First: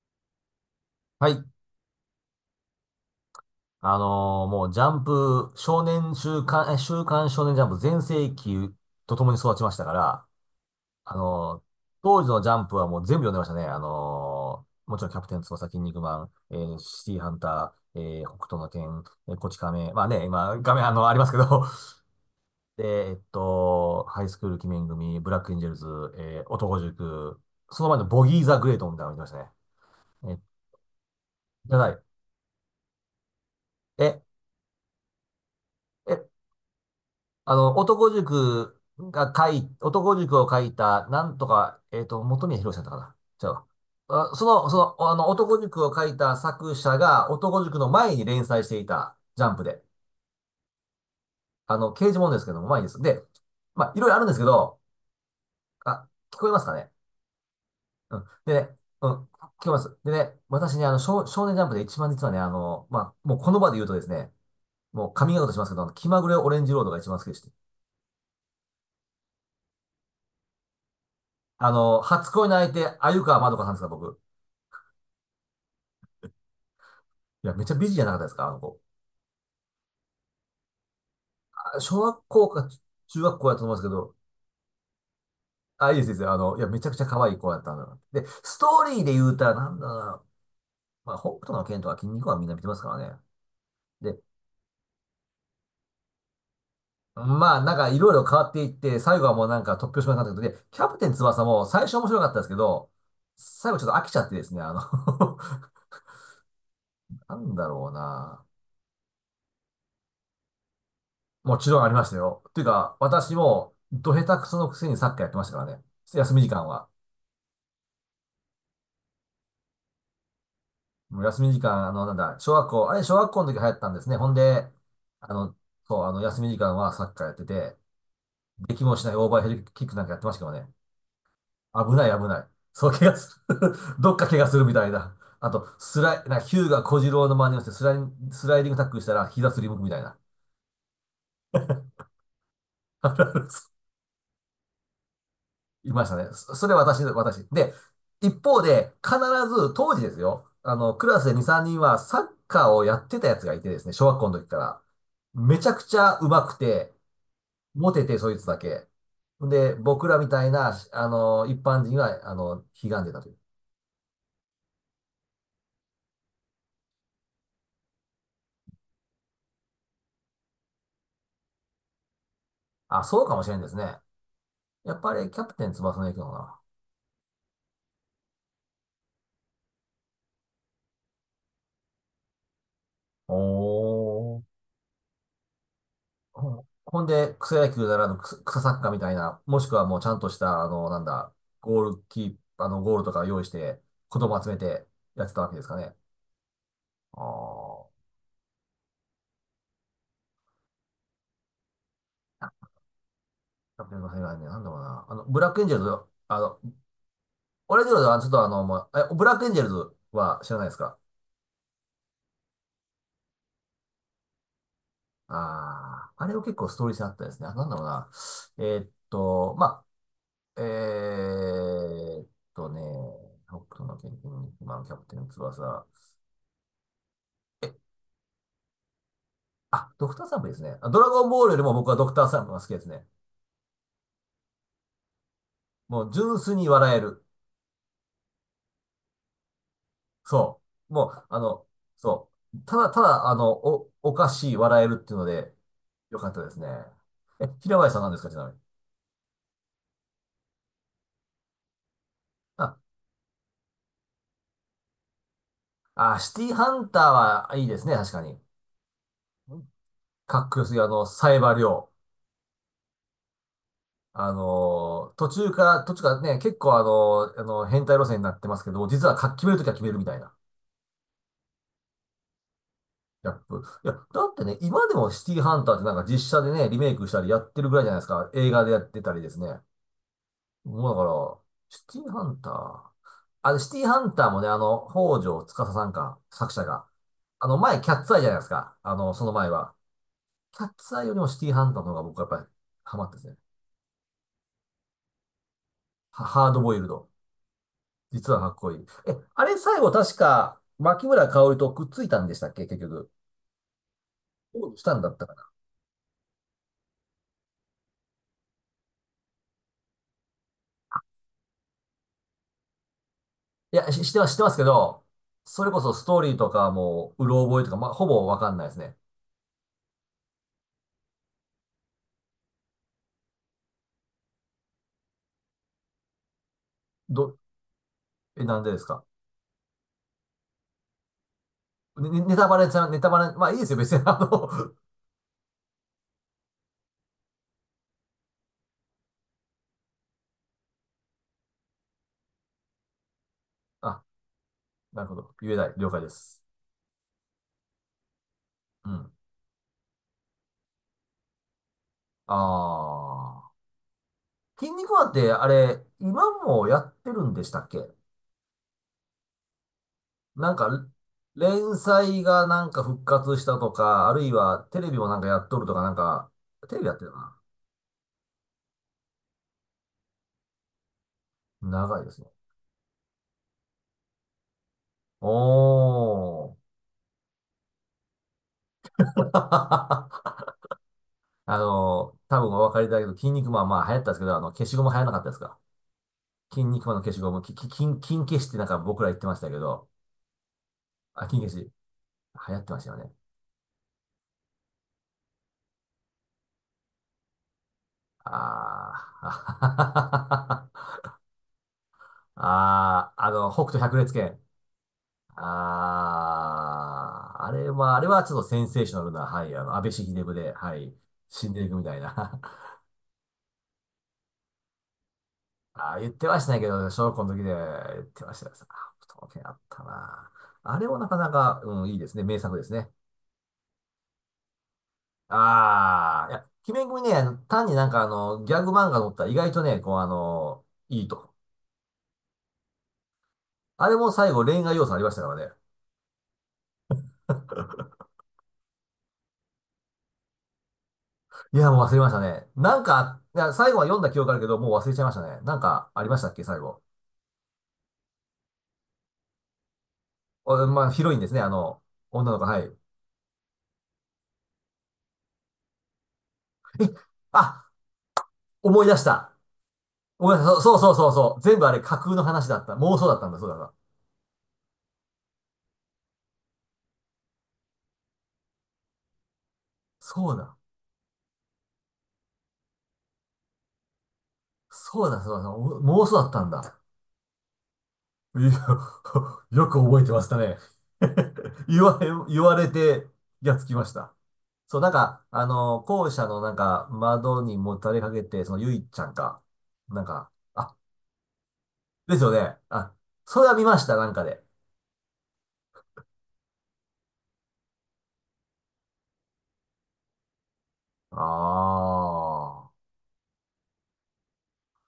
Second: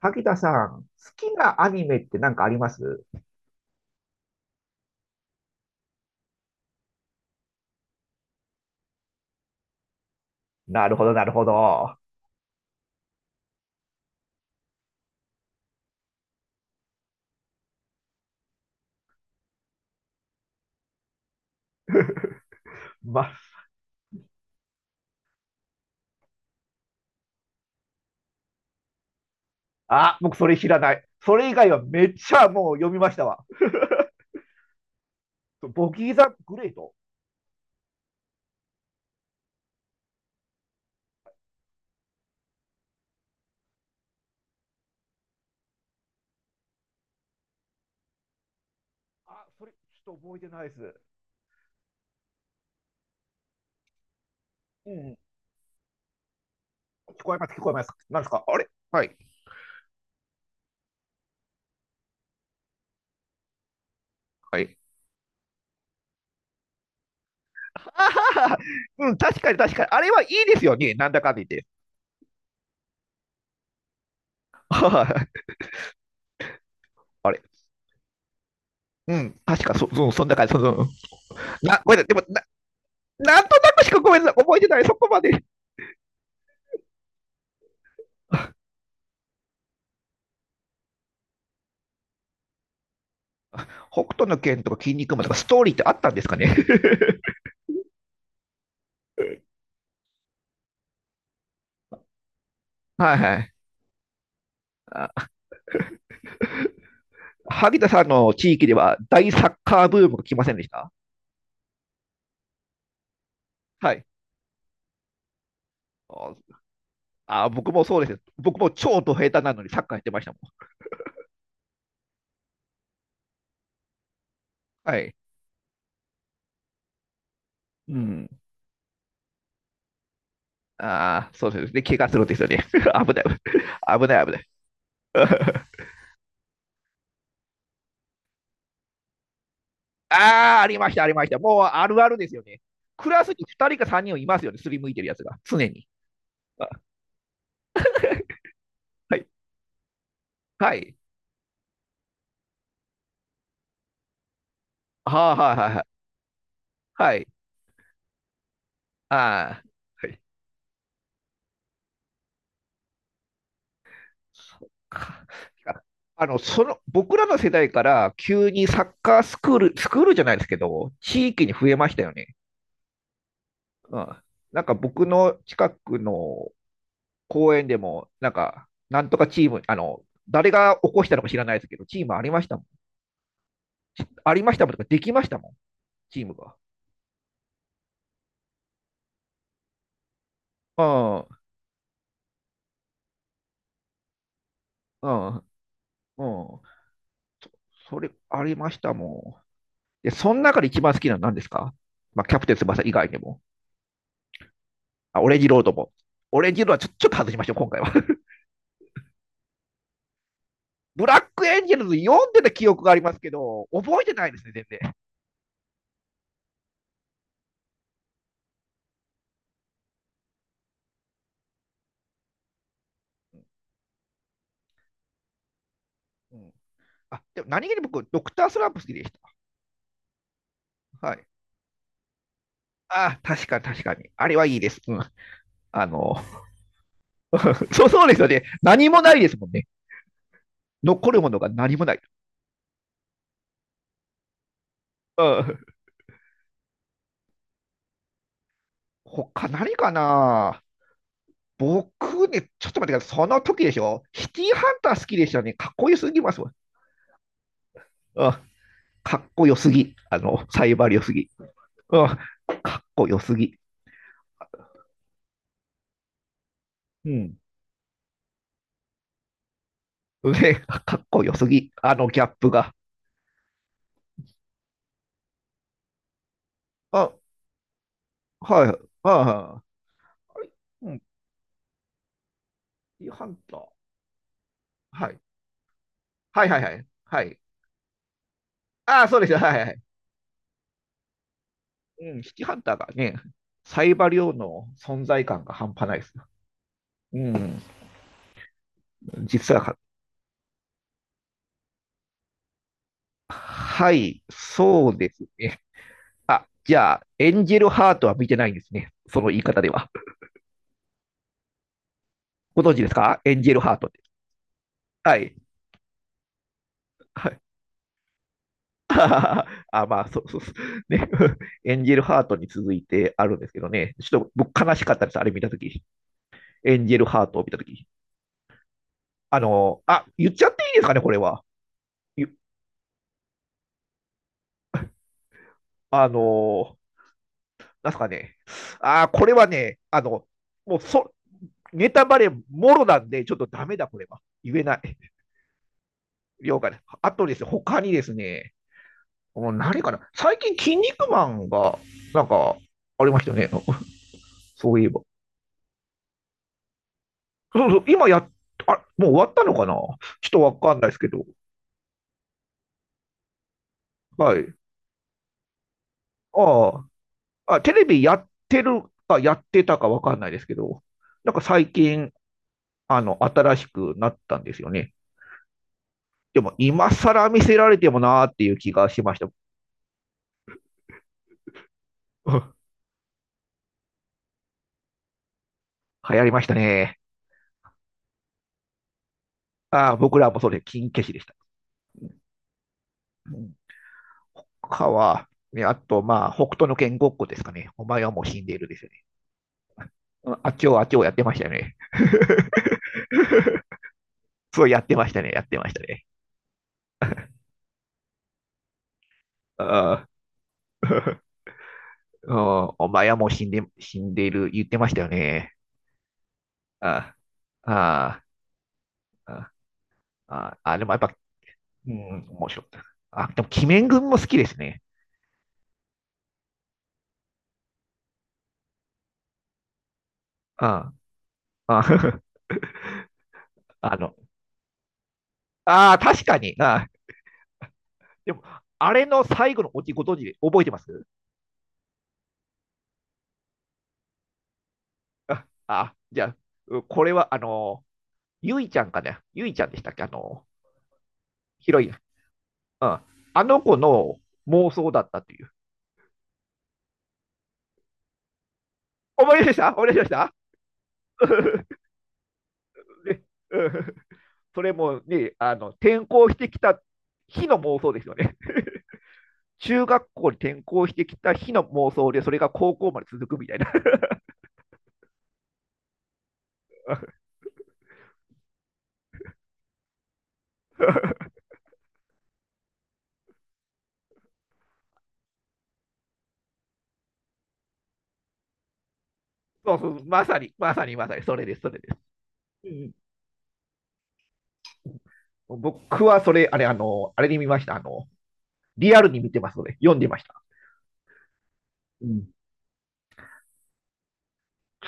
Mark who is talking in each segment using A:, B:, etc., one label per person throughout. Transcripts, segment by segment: A: 萩田さん、好
B: は
A: き
B: い。
A: なアニメって何かあります？
B: もうジャンプ、少年週刊、週刊少年ジャンプ全盛期と共に育ちましたから、
A: なるほど、
B: あ
A: なるほ
B: のー
A: ど。
B: 当時のジャンプはもう全部読んでましたね。もちろんキャプテン翼、筋肉マン、シティハンター、北斗の拳、こち亀、まあね、今、画面、ありますけど、で、
A: ま、
B: ハイスクール鬼面組、ブラックエンジェルズ、男塾、その前のボギー・ザ・グレートみたいなの見てましたね。
A: あ、僕
B: え、
A: それ知らない。それ以外
B: じゃ
A: は
B: な
A: めっ
B: い。
A: ちゃもう読みましたわ。
B: え、
A: ボギー
B: え、
A: ザグレート。
B: あの、男塾が書い、男塾を書いた、なんとか、元宮博さんだったかな。違う。あ、その、あの、男塾を書いた作者が、男塾の前に連載していた、ジ
A: あ、
B: ャンプ
A: それ
B: で。
A: ちょっと覚えてないです。
B: あの、刑事ものですけども、前にです。で、まあ、いろいろあるんですけど、
A: うん。
B: あ、聞こえますかね。
A: 聞こえます、聞こえます。
B: う
A: なん
B: ん。
A: ですかあ
B: で
A: れ？
B: ね、
A: は
B: うん、
A: い。
B: 聞こえます。でね、私ね、あの、少年ジャンプで一番実はね、あの、まあ、もうこの場で言うとですね、
A: はい。
B: もうカミングアウトしますけど、あの気まぐれオレンジロードが一番好きでして、
A: ああ、うん、確かに確かに。あれはいいですよね。なんだかんだ言って。
B: あの、初恋の相手、鮎川まどかさんですか、僕。
A: はい。あれ。
B: いや、めっちゃ美人じゃなかったですかあの子。
A: うん、確かそんな感じ。そ、そ、な、ごめん
B: 小
A: なさい。で
B: 学
A: も、な、
B: 校か中学
A: なん
B: 校
A: と
B: やと
A: な
B: 思うんです
A: く
B: け
A: しかご
B: ど、
A: めんなさい。覚えてない。そこまで。
B: あ、いいです、いいです。あの、いや、めちゃくちゃ可愛い子やったんだな。で、ストーリーで言うたら、なんだろうな。まあ、北斗の拳とか筋肉はみんな見てますからね。
A: 北
B: で、
A: 斗の拳とか筋肉マンとかストーリーってあったんですかね？
B: まあ、なんかいろいろ変わっていって、最後はもうなんか突拍子もなかったけど、で、キャプテン翼も最初面白かったですけど、
A: はいはい。
B: 最後ちょっと飽きちゃってですね、あの なんだ
A: 萩田
B: ろう
A: さんの
B: な。
A: 地域では大サッカーブームが来ませんでした？
B: もちろんありましたよ。っていうか、私も、
A: はい。
B: ど下手くそのくせにサッカーやってましたからね。休み時間は。
A: あ、僕もそうです。僕も超ド下手なのにサッカーやってましたも
B: もう休み時間、あの、なんだ、小学校、あれ、小学校の時流行ったんですね。ほんで、
A: ん。はい。
B: あの、そう、あの、休み時間はサッカーやってて、
A: うん。
B: できもしないオーバーヘルキックなんかやってましたけどね。
A: ああ、そうですね。
B: 危
A: 怪
B: な
A: 我
B: い、
A: するん
B: 危
A: です
B: な
A: よ
B: い。
A: ね。
B: そう、怪
A: 危
B: 我
A: ない。
B: する。
A: 危
B: どっ
A: ない、
B: か
A: 危な
B: 怪
A: い。
B: 我するみたいな。あ と、スライ、な、ヒューガ小次郎の真似をして、スライディングタックルしたら、膝すりむくみたいな。
A: ああ、ありました、ありました。もうあるあるですよね。クラスに2人 か3人いますよね。すりむいてるやつが。常に。
B: いましたね。そそ
A: あ、
B: れ私。で、一方で、
A: は
B: 必
A: い。
B: ず、当時ですよ。
A: は
B: あの、
A: い。
B: クラスで2、3人はサッカーをやってたやつがいてですね、小学校の時から。
A: はあ、はい、
B: めち
A: はい
B: ゃ
A: は
B: く
A: い。
B: ちゃ上手くて、
A: はい。
B: モテて、そいつだけ。
A: ああ。
B: で、僕
A: は
B: ら
A: い。
B: みたいな、あの、一般人は、あの、ひがんでたという。
A: そっか。僕らの世代から急にサッカースクール、スクールじゃないですけど、地域に増えましたよね。
B: あ、そうかもしれんですね。
A: うん。なんか
B: やっ
A: 僕
B: ぱり
A: の
B: キャプテ
A: 近
B: ン
A: く
B: 翼の影響か
A: の
B: な。
A: 公園でも、なんか、なんとかチーム、誰が起こしたのか知らないですけど、チームありましたもん。あ
B: お
A: り
B: ー。
A: ましたもんとか、できましたもん、チームが。
B: ほんで、草野球ならぬ草サッカーみたいな、もしくはもうちゃんとした、あ
A: う
B: の、なん
A: ん、
B: だ、ゴールキー、あの、ゴールとか用意して、子供集めて
A: う
B: やって
A: ん、
B: た
A: う
B: わけですかね。
A: ん。
B: あー
A: それ、ありましたもん。で、その中で一番好きなのは何ですか？まあ、キャプテン
B: あ。
A: 翼以外でも。
B: キャプテンの世界ね、なんだろうな。あ
A: あ、
B: の、
A: オレン
B: ブ
A: ジ
B: ラッ
A: ロー
B: クエン
A: ド
B: ジェルズ、
A: も。オ
B: あ
A: レン
B: の、
A: ジロードはちょっと外しましょう、今
B: オ
A: 回
B: レ
A: は。
B: ズはちょっとあの、まあえ、ブラックエンジェルズは知らないですか？
A: ブラックエンジェルズ読んでた記憶がありますけど、覚えてないですね、全然。
B: ああ、あれは結構ストーリー性あったですね。あなんだろうな。まあ、ーっね、北斗の拳に今のキャプテン翼。
A: うん、あでも何気に
B: え、
A: 僕、ドクタースランプ好きでし
B: あ、ドクターサンプですね。あド
A: た。
B: ラ
A: はい。
B: ゴンボールよりも僕はドクターサンプが好きですね。
A: ああ、確かに確かに。あれはいいです。うん。あ
B: もう
A: の、
B: 純粋に笑える。
A: そうそうですよね。何もないですもんね。
B: そう。も
A: 残る
B: う、
A: も
B: あ
A: のが
B: の、
A: 何もない。
B: そう。ただ、ただ、あの、おかしい笑えるっていう
A: う
B: ので、
A: ん。
B: よかったですね。え、平林さんなんですか、ちなみに。
A: 他何かな？僕ね、ちょっ
B: あ、
A: と待ってください。その時でしょ？シティーハンター好きでしたね。かっこよすぎま
B: シ
A: す
B: テ
A: わ。
B: ィハンターはいいですね、確か
A: うん。
B: に。
A: かっこよすぎ。
B: かっこ
A: サ
B: よ
A: イ
B: すぎ、
A: バ
B: あ
A: ー良
B: の、
A: すぎ。
B: サイバー量。
A: うん。かっこよすぎ。
B: あの、途中からね、結構あ
A: うん。
B: の、あの、変態路線になってますけど、実は決めるときは決めるみたいな。
A: 上、かっこよすぎ、あのギャップが。
B: ギャップ。いや、だってね、今でもシティハンターってなんか実写でね、リメイク
A: あ、
B: したりやってるぐらいじゃないですか。映
A: は
B: 画
A: い、
B: でやってたりですね。
A: はい、はい。
B: もう
A: う
B: だ
A: ん、シ
B: から、シティハンター。
A: ティハン
B: あ
A: タ
B: れ、
A: ー。
B: シティハンターもね、あの、
A: はい。
B: 北条司さんか、
A: はい
B: 作
A: はい
B: 者
A: はい。
B: が。
A: はい。
B: あの、前、キャッツアイじゃないですか。あ
A: ああ、
B: の、
A: そう
B: そ
A: です
B: の
A: よ。は
B: 前
A: いはいは
B: は。
A: い。
B: キャッツアイよりもシティハンターの方が
A: う
B: 僕
A: ん、
B: は
A: シ
B: やっ
A: ティ
B: ぱり
A: ハンターが
B: ハマっ
A: ね、
B: てですね。
A: サイバリオの存在感が半端ないです。
B: ハードボイルド。
A: うん、
B: 実はかっこいい。え、あ
A: 実
B: れ
A: は、
B: 最後確か、牧村香織とくっついたんでしたっけ結局。
A: はい、
B: し
A: そ
B: た
A: う
B: んねだ
A: で
B: っ
A: す
B: たかな。
A: ね。あ、じゃあ、エンジェルハートは見てないんですね。その言い方では。ご存知ですか？エンジェルハ
B: い
A: ートっ
B: や、
A: て。
B: しては知ってますけど、
A: はい。
B: それこそストーリーとかもう、
A: は
B: う
A: い。
B: ろ覚えとか、まあ、ほぼわかんないです ね。
A: ああ、まあ、そうそうそう。ね。エンジェルハートに続いてあるんですけどね。ちょっと僕悲しかったです。あれ見たとき。エンジェルハー
B: ど、
A: トを見たとき。
B: なんでですか？
A: あ、言っちゃっていいですかね、これは。
B: ね
A: ゆ
B: ネタバレじゃ、ネタバレ、まあいいですよ、別に。あの
A: あのーなんすかね。ああ、これはね、もうネタバレもろなんで、ちょっとダメだ、こ
B: あ、
A: れは。言えない。
B: なるほど。言えない。了解です。
A: 了解です。あとですね、他にですね、
B: うん。
A: もう何かな。最近、筋肉マンが、なん
B: あ
A: か、ありましたよね。
B: ー。筋
A: そういえ
B: 肉
A: ば。
B: マンって、あれ、今もやってるんでした
A: そ
B: っ
A: うそう、
B: け？
A: 今やっ、あ、もう終わったのかな、ちょっと
B: な
A: わ
B: んか、
A: かんないですけど。
B: 連載がなんか復活したとか、あるい
A: はい。
B: はテレビもなんかやっとるとか、なんか、テレ
A: あ
B: ビやってるな。
A: あ、あ、テレビやってるかやってたかわかんないですけど、なんか最
B: 長いで
A: 近、
B: すね。
A: 新しくなったんですよね。
B: お
A: でも、
B: ー。
A: 今更見せられてもなーっていう気がしました。
B: あの、
A: う
B: 多分
A: ん、
B: お分かりいただけど、筋肉マンまあ流行ったんですけど、あの、消しゴム流行らなかったですか？
A: 流行りました
B: 筋肉マン
A: ね。
B: の消しゴム、き、き、筋、筋消しってなんか僕ら言ってましたけど、
A: ああ、僕らもそれ、金消しでし
B: あ、
A: た。
B: 筋消し、流行ってましたよね。
A: うん。他は、ね、あと、まあ、北斗の拳ごっこですかね。お前はもう死んでいるですよ
B: あ
A: ね。うん。あっちをあっち
B: ー。
A: をやってましたよね。
B: あー、あの、北斗百裂拳。
A: そうやってましたね、やってましたね。
B: ああ、あれはちょっとセンセーショナルな、はい、あの、安倍氏
A: あ
B: 秀でぶで、は
A: あ、
B: い、死んでいくみたい
A: うん、
B: な。
A: お前はもう死んでいる、言ってましたよね。
B: ああ、言ってましたねけど、小
A: あ
B: 学校の時で言
A: あ、
B: っ
A: あ
B: てましたよ。あ不当
A: あ、
B: あったな。
A: ああ、ああ、
B: あ
A: で
B: れ
A: もや
B: も
A: っ
B: な
A: ぱ、
B: かなか、うん、
A: う
B: いいですね。
A: ん、
B: 名
A: 面
B: 作で
A: 白か
B: す
A: った。
B: ね。
A: あ、でも、鬼面君も好きですね。
B: ああ、いや、鬼面組ね、あの単になんかあの、ギャグ漫画のったら意外とね、こうあの、
A: あ
B: いいと。
A: あ、ああ
B: あ
A: あ
B: れも
A: の、
B: 最後恋愛要素ありましたからね。
A: ああ、確かに。ああ、でも、あれの最後のおじご存知で覚えてます？
B: いや、もう忘れましたね。なんか、いや最後は読んだ記憶あるけど、もう忘れちゃいましたね。
A: あ
B: なんか
A: あ、
B: ありま
A: じ
B: し
A: ゃ
B: たっ
A: あ、
B: け、最後。
A: これは、ゆいちゃんかね。ゆいちゃんでしたっけ？あの、
B: おまあ、広いんですね、あ
A: ヒロ
B: の、
A: イン。
B: 女の子、はい。
A: うん。あの子の妄想だったという。
B: あ、思い出した。
A: 思い出した。思い出しまし
B: 思
A: た。
B: い出した。そうそうそうそう そう。全部あれ架空の話だった。妄想だっ
A: ね。
B: たんだ、そうだ
A: う
B: な。
A: ん。 それもね、あの転校してきた日の妄想ですよね。中学校
B: そ
A: に
B: うだ。
A: 転校してきた日の妄想で、それが高校まで続くみたいな。
B: そうだ、そうだ。そうだお妄想だったんだ。いや、よく覚えてましたね。言われ、言われて、やっつきました。そう、なんか、あの、校舎のなんか、窓にもたれかけて、その、ゆいちゃんか。
A: そうそ
B: な
A: う、
B: ん
A: ま
B: か、
A: さに、ま
B: あ、
A: さに、まさに、それです、それです。
B: ですよね。
A: うん。
B: あ、それは見ました、なんかで。
A: 僕はそれ、あれ、あれに見ました。リアルに見てますので、読んでました。
B: あ
A: うん。
B: あ。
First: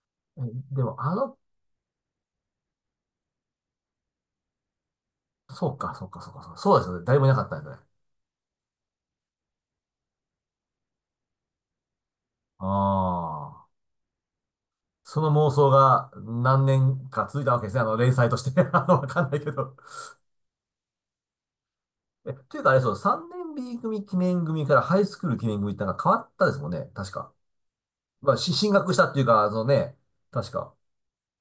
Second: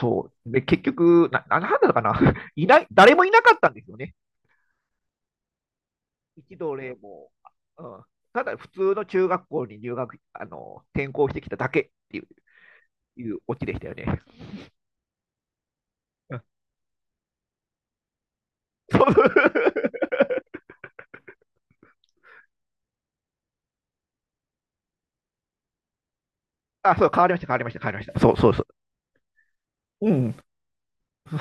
A: そ
B: え
A: う。で、結
B: でも、あ
A: 局、
B: の
A: なんだったかな。いない、誰もいなかったんですよね。
B: そうか、そうか、そうか、そう
A: 一
B: か。
A: 度
B: そうです
A: 例
B: よね。誰もい
A: も。
B: なかったんです
A: う
B: ね。
A: ん。ただ、普通の中学校に入学、転校してきただけっていう、
B: あ
A: いうオ
B: あ。
A: チでしたよね。
B: その妄想が何年か続いたわけですね。あの、連載として。あの、わかんないけど。え、というかあれそう、3年 B 組記念組からハイスクール記念組ってなんか変わったですもんね。
A: あ、そう、
B: 確
A: 変わり
B: か。
A: ました、変わりました、変わりました。そ
B: ま
A: う
B: あ、
A: そうそ
B: 進学したっていうか、そのね、
A: う。うん、
B: 確か。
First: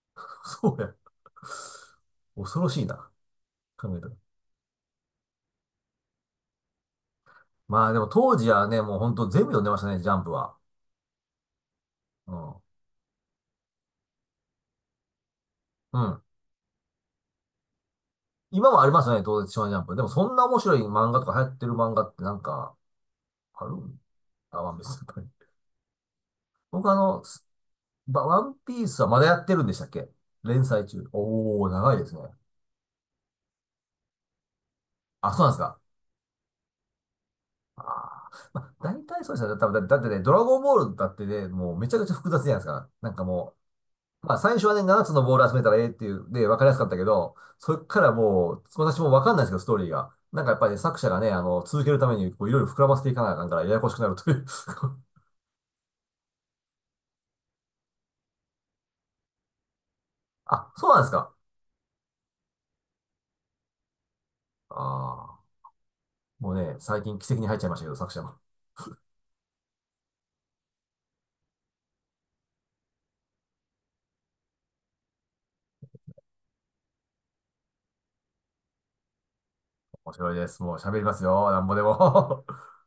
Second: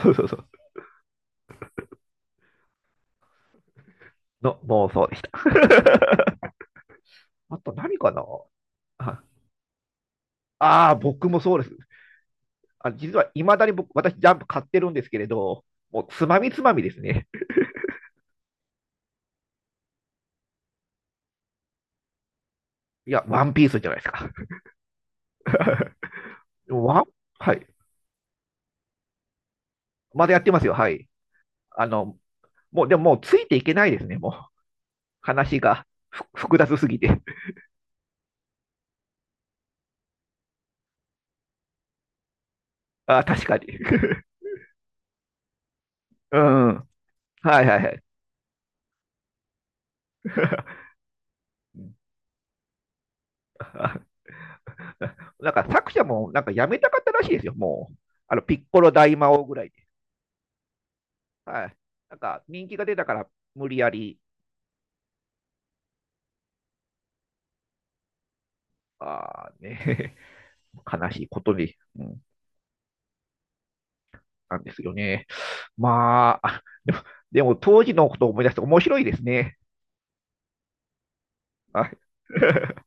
A: そうそうそう。
B: そうや。恐ろしいな。考えたら。
A: の妄想でした。あと
B: まあ
A: 何
B: でも
A: かな？
B: 当時はね、もう本
A: あ
B: 当全部読んでましたね、ジャンプは。
A: あー、僕もそうです。
B: うん。
A: あ、実はいまだに僕、私、ジャンプ買ってるんですけれど、
B: う
A: もう
B: ん。
A: つまみつまみですね。
B: 今もありますよね、当然、少年ジャンプ。でもそんな面白い漫画とか流行ってる漫画ってなんか、
A: いや、ワンピ
B: あ
A: ー
B: る
A: スじゃないですか。
B: あ、ワンピース。はい 僕あ
A: ワン
B: の、
A: はい。
B: ワンピースはまだやってるんでしたっけ？
A: まだやってます
B: 連
A: よ、
B: 載
A: は
B: 中。
A: い。
B: おー、
A: あ
B: 長いです
A: の、
B: ね。
A: もう、でも、もうついていけないですね、もう。
B: あ、そうなんです
A: 話
B: か。
A: が複雑すぎて。
B: あー、まあ、大体そうですよね。多分だってね、ドラゴンボールだってね、もうめちゃくちゃ複雑じゃないですか。なん
A: あ、
B: か
A: 確
B: も
A: かに。
B: う、まあ最初はね、7つのボール集めたらええっていう、
A: う
B: で、わかりや
A: ん。
B: すかったけど、
A: はい
B: そ
A: はい
B: っ
A: は
B: か
A: い。
B: らもう、私もわかんないですけど、ストーリーが。なんかやっぱりね、作者がね、あの、続けるため に、こう、いろいろ膨らませていかなあかんから、ややこしくなるという
A: なんか作者もなんかやめたかったらしいですよ、もう。あの、ピッコロ大魔王ぐらいで。
B: あ、そうなんですか。
A: はい。なんか人気が出たから無理やり、
B: ああ、もうね、最近奇跡に入っちゃいましたけど、作者も。
A: あーね、悲しいことに、うん、なんですよね。まあ、でも、当時のことを思い出して面白いですね。
B: 面白いです。もう喋りますよ。なんぼで
A: はい。
B: も。